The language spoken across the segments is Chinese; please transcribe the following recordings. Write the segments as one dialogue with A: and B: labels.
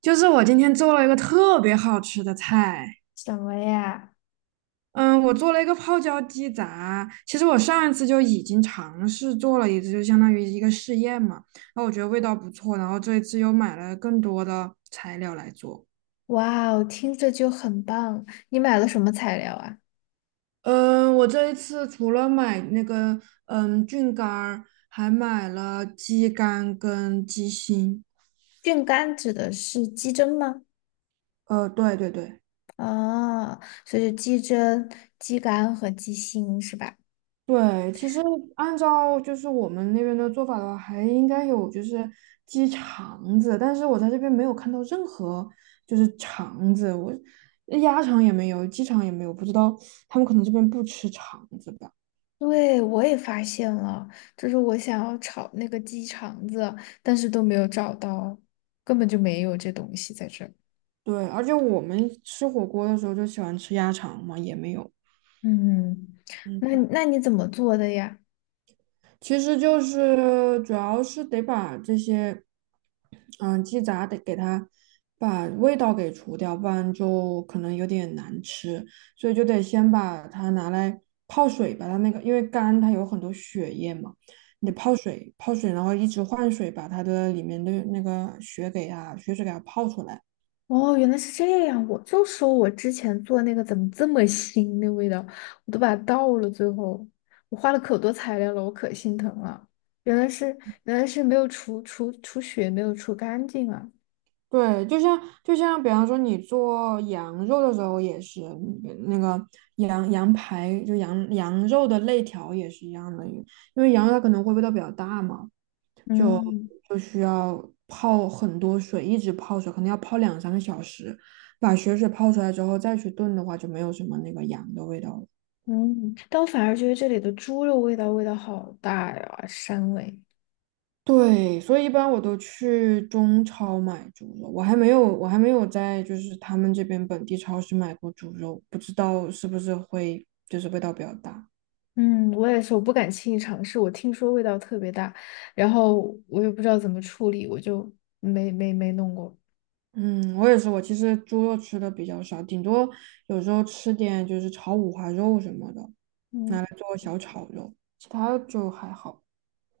A: 就是我今天做了一个特别好吃的菜，
B: 什么呀？
A: 嗯，我做了一个泡椒鸡杂。其实我上一次就已经尝试做了一次，就相当于一个试验嘛。然后我觉得味道不错，然后这一次又买了更多的材料来做。
B: 哇哦，听着就很棒。你买了什么材料啊？
A: 嗯，我这一次除了买那个菌干儿，还买了鸡肝跟鸡心。
B: 菌干指的是鸡胗吗？
A: 对对对。
B: 啊，所以就鸡胗、鸡肝和鸡心是吧？
A: 对，其实按照就是我们那边的做法的话，还应该有就是鸡肠子，但是我在这边没有看到任何就是肠子，鸭肠也没有，鸡肠也没有，不知道他们可能这边不吃肠子吧？
B: 对，我也发现了，就是我想要炒那个鸡肠子，但是都没有找到，根本就没有这东西在这儿。
A: 对，而且我们吃火锅的时候就喜欢吃鸭肠嘛，也没有。
B: 嗯，嗯。那
A: 嗯。
B: 那你怎么做的呀？
A: 其实就是主要是得把这些，嗯，鸡杂得给它把味道给除掉，不然就可能有点难吃，所以就得先把它拿来泡水，把它那个因为肝它有很多血液嘛，你得泡水，泡水，然后一直换水，把它的里面的那个血给它血水给它泡出来。
B: 哦，原来是这样，我就说我之前做那个怎么这么腥那味道，我都把它倒了，最后我花了可多材料了，我可心疼了。原来是原来是没有除血，没有除干净啊。
A: 对，就像比方说你做羊肉的时候也是，嗯那个羊羊排就羊羊肉的肋条也是一样的，因为羊肉它可能会味道比较大嘛，就
B: 嗯
A: 就需要泡很多水，一直泡水，可能要泡两三个小时，把血水泡出来之后再去炖的话，就没有什么那个羊的味道了。
B: 嗯，但我反而觉得这里的猪肉味道好大呀，膻味。
A: 对，所以一般我都去中超买猪肉，我还没有在就是他们这边本地超市买过猪肉，不知道是不是会就是味道比较大。
B: 嗯，我也是，我不敢轻易尝试。我听说味道特别大，然后我也不知道怎么处理，我就没弄过。
A: 嗯，我也是，我其实猪肉吃的比较少，顶多有时候吃点就是炒五花肉什么的，
B: 嗯。
A: 拿来做小炒肉，其他就还好。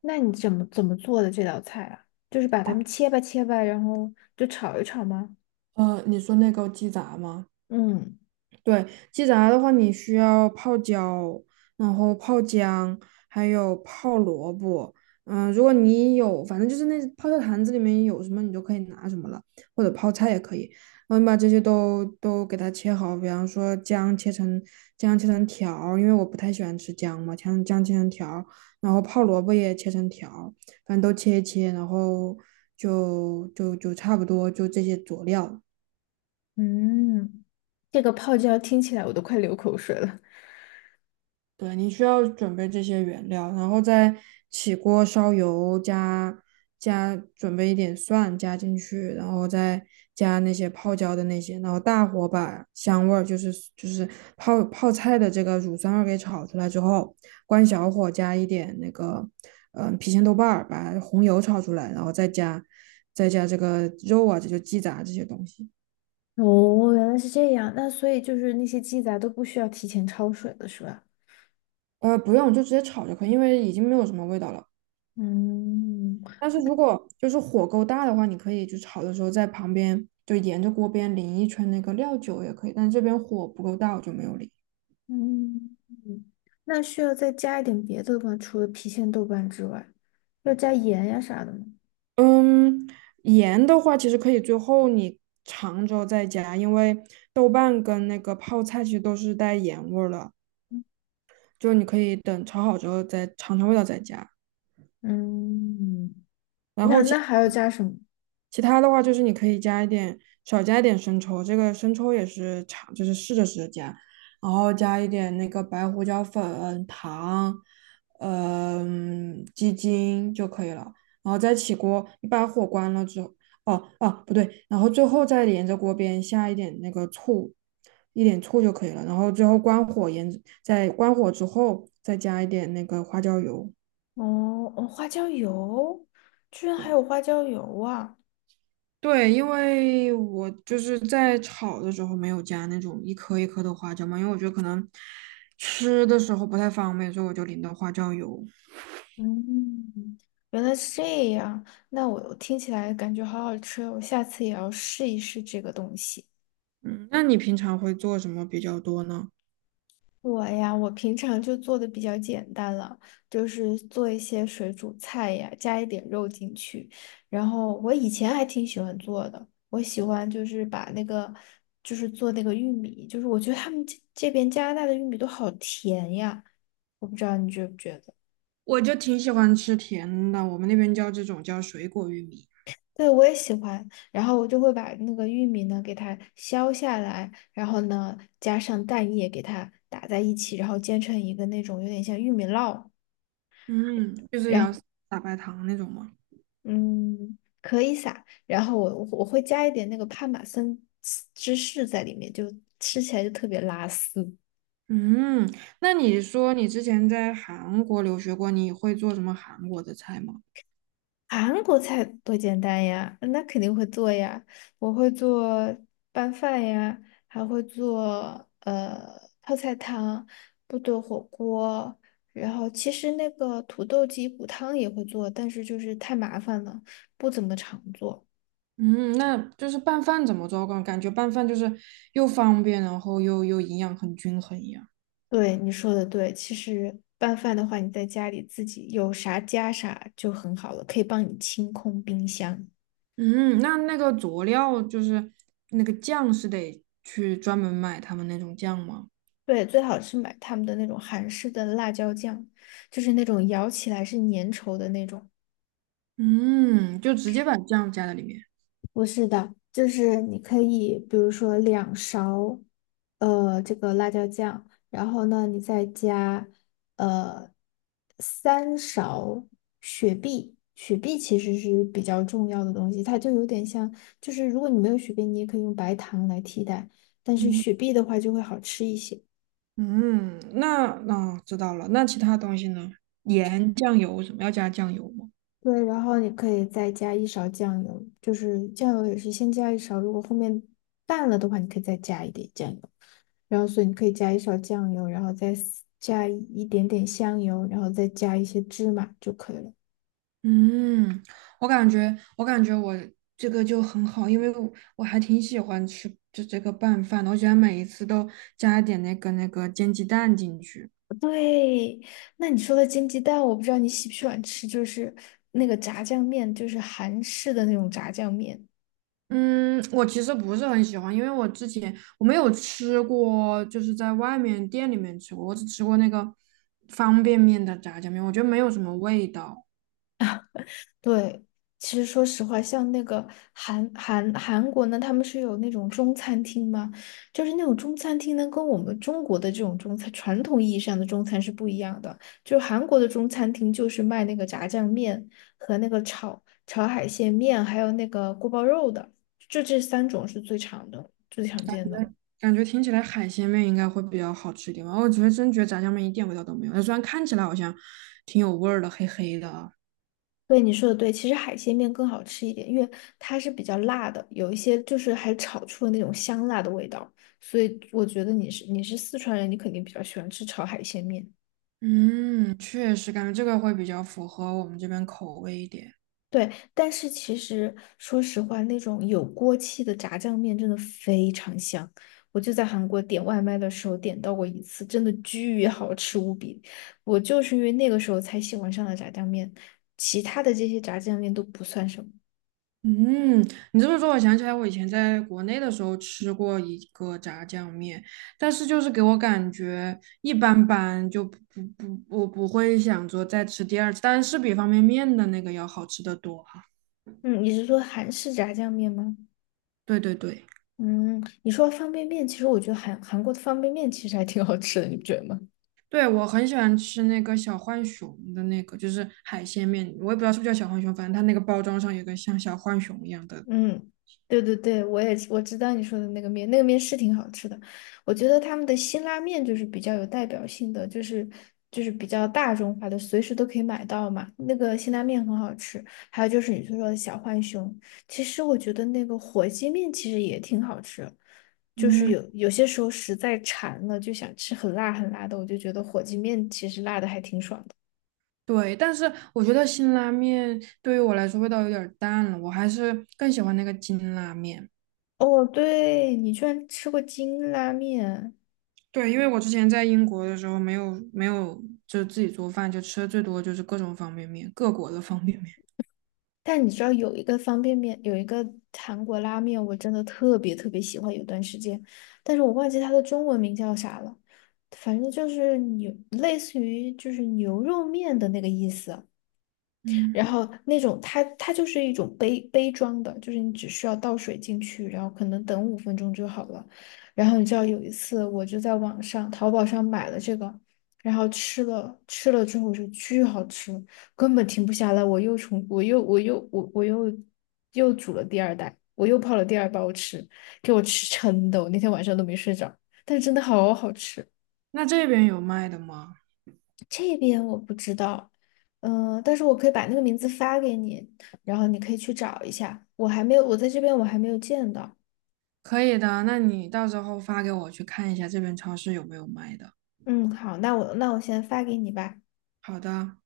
B: 那你怎么做的这道菜啊？就是把它们切吧切吧，然后就炒一炒吗？
A: 你说那个鸡杂吗？
B: 嗯
A: 对，鸡杂的话，你需要泡椒，然后泡姜，还有泡萝卜。嗯、如果你有，反正就是那泡菜坛子里面有什么，你就可以拿什么了，或者泡菜也可以。然后你把这些都给它切好，比方说姜切成条儿因为我不太喜欢吃姜嘛，姜切成条儿然后泡萝卜也切成条儿反正都切一切，然后就差不多就这些佐料。
B: 嗯，这个泡椒听起来我都快流口水了。
A: 对，你需要准备这些原料，然后再起锅烧油，加准备一点蒜加进去，然后再加那些泡椒的那些，然后大火把香味儿，就是泡泡菜的这个乳酸味儿给炒出来之后，关小火加一点那个郫县豆瓣儿，把红油炒出来，然后再加这个肉啊，这就鸡杂这些东西。
B: 哦，原来是这样。那所以就是那些鸡杂都不需要提前焯水了，是吧？
A: 不用，就直接炒就可以，因为已经没有什么味道了。
B: 嗯
A: 但是如果就是火够大的话，你可以就炒的时候在旁边就沿着锅边淋一圈那个料酒也可以，但这边火不够大，我就没有淋。
B: 嗯，那需要再加一点别的吗？除了郫县豆瓣之外，要加盐呀啥的吗？
A: 嗯，盐的话其实可以最后你尝之后再加，因为豆瓣跟那个泡菜其实都是带盐味儿了，就你可以等炒好之后再尝尝味道再加。
B: 嗯，
A: 然
B: 那
A: 后
B: 那还要加什么？
A: 其他的话就是你可以加一点，少加一点生抽，这个生抽也是尝，就是试着加，然后加一点那个白胡椒粉、糖，嗯、鸡精就可以了。然后再起锅，你把火关了之后，哦哦不对，然后最后再沿着锅边下一点那个醋，一点醋就可以了。然后最后关火，沿着在关火之后再加一点那个花椒油。
B: 哦，哦，花椒油，居然还有花椒油啊！
A: 对，因为我就是在炒的时候没有加那种一颗一颗的花椒嘛，因为我觉得可能吃的时候不太方便，所以我就淋的花椒油。
B: 嗯，原来是这样。那我听起来感觉好好吃哦，我下次也要试一试这个东西。
A: 嗯，那你平常会做什么比较多呢？
B: 我呀，我平常就做的比较简单了，就是做一些水煮菜呀，加一点肉进去。然后我以前还挺喜欢做的，我喜欢就是把那个，就是做那个玉米，就是我觉得他们这边加拿大的玉米都好甜呀，我不知道你觉不觉得。
A: 我就挺喜欢吃甜的，我们那边叫这种叫水果玉米，
B: 对，我也喜欢。然后我就会把那个玉米呢给它削下来，然后呢加上蛋液给它打在一起，然后煎成一个那种有点像玉米烙，
A: 嗯，就是
B: 然后
A: 要撒白糖那种嘛。
B: 嗯可以撒。然后我会加一点那个帕玛森芝士在里面，就吃起来就特别拉丝。
A: 嗯，那你说你之前在韩国留学过，你会做什么韩国的菜吗？
B: 韩国菜多简单呀，那肯定会做呀。我会做拌饭呀，还会做泡菜汤、部队火锅。然后其实那个土豆鸡骨汤也会做，但是就是太麻烦了，不怎么常做。
A: 嗯，那就是拌饭怎么做？感觉拌饭就是又方便，然后又营养很均衡一样。
B: 对，你说的对，其实拌饭的话，你在家里自己有啥加啥就很好了，可以帮你清空冰箱。
A: 嗯，那那个佐料就是那个酱是得去专门买他们那种酱吗？
B: 对，最好是买他们的那种韩式的辣椒酱，就是那种咬起来是粘稠的那种。
A: 嗯，就直接把酱加在里面。
B: 不是的，就是你可以，比如说2勺，这个辣椒酱，然后呢，你再加，呃，3勺雪碧。雪碧其实是比较重要的东西，它就有点像，就是如果你没有雪碧，你也可以用白糖来替代，但是
A: 嗯
B: 雪碧的话就会好吃一些。
A: 嗯，哦知道了。那其他东西呢？盐、酱油什么要加酱油吗？
B: 对，然后你可以再加一勺酱油，就是酱油也是先加一勺，如果后面淡了的话，你可以再加一点酱油。然后所以你可以加一勺酱油，然后再撕加一点点香油，然后再加一些芝麻就可以了。
A: 嗯，我感觉我这个就很好，因为我还挺喜欢吃就这个拌饭的，我喜欢每一次都加一点那个煎鸡蛋进去。
B: 对，那你说的煎鸡蛋，我不知道你喜不喜欢吃，就是那个炸酱面，就是韩式的那种炸酱面。
A: 嗯，我其实不是很喜欢，因为我之前我没有吃过，就是在外面店里面吃过，我只吃过那个方便面的炸酱面，我觉得没有什么味道，
B: 啊。对，其实说实话，像那个韩国呢，他们是有那种中餐厅嘛，就是那种中餐厅呢，跟我们中国的这种中餐传统意义上的中餐是不一样的。就是韩国的中餐厅就是卖那个炸酱面和那个炒海鲜面，还有那个锅包肉的，就这三种是最常见的。
A: 感觉听起来海鲜面应该会比较好吃一点吧。我觉得真觉得炸酱面一点味道都没有，虽然看起来好像挺有味儿的，黑黑的。
B: 对，你说的对，其实海鲜面更好吃一点，因为它是比较辣的，有一些就是还炒出了那种香辣的味道，所以我觉得你是四川人，你肯定比较喜欢吃炒海鲜面。
A: 嗯，确实感觉这个会比较符合我们这边口味一点。
B: 对，但是其实说实话，那种有锅气的炸酱面真的非常香。我就在韩国点外卖的时候点到过一次，真的巨好吃无比。我就是因为那个时候才喜欢上了炸酱面，其他的这些炸酱面都不算什么。
A: 嗯，你这么说，我想起来我以前在国内的时候吃过一个炸酱面，但是就是给我感觉一般般，就不不不，我不会想说再吃第二次，但是比方便面的那个要好吃得多哈。
B: 嗯，你是说韩式炸酱面吗？
A: 对对对，
B: 嗯，你说方便面，其实我觉得韩国的方便面其实还挺好吃的，你不觉得吗？
A: 对我很喜欢吃那个小浣熊的那个，就是海鲜面，我也不知道是不是叫小浣熊，反正它那个包装上有个像小浣熊一样的。
B: 嗯，对对对，我知道你说的那个面，那个面是挺好吃的。我觉得他们的辛拉面就是比较有代表性的，就是比较大众化的，随时都可以买到嘛。那个辛拉面很好吃，还有就是你说的小浣熊，其实我觉得那个火鸡面其实也挺好吃，就是
A: 嗯。
B: 有些时候实在馋了，就想吃很辣很辣的，我就觉得火鸡面其实辣的还挺爽的。
A: 对，但是我觉得辛拉面对于我来说味道有点儿淡了，我还是更喜欢那个金拉面。
B: 哦，对，你居然吃过金拉面，
A: 对，因为我之前在英国的时候没有就自己做饭，就吃的最多就是各种方便面，各国的方便面。
B: 但你知道有一个方便面，有一个韩国拉面，我真的特别特别喜欢，有段时间，但是我忘记它的中文名叫啥了，反正就是牛，类似于就是牛肉面的那个意思。然
A: 嗯，
B: 后那种它就是一种杯装的，就是你只需要倒水进去，然后可能等5分钟就好了。然后你知道有一次我就在网上淘宝上买了这个，然后吃了之后就巨好吃，根本停不下来。我又煮了第二袋，我又泡了第二包吃，给我吃撑的，我那天晚上都没睡着，但是真的好好吃。
A: 那这边有卖的吗？
B: 这边我不知道，但是我可以把那个名字发给你，然后你可以去找一下。我还没有，我在这边我还没有见到。
A: 可以的，那你到时候发给我去看一下这边超市有没有卖的。
B: 嗯，好，那我先发给你吧。
A: 好的。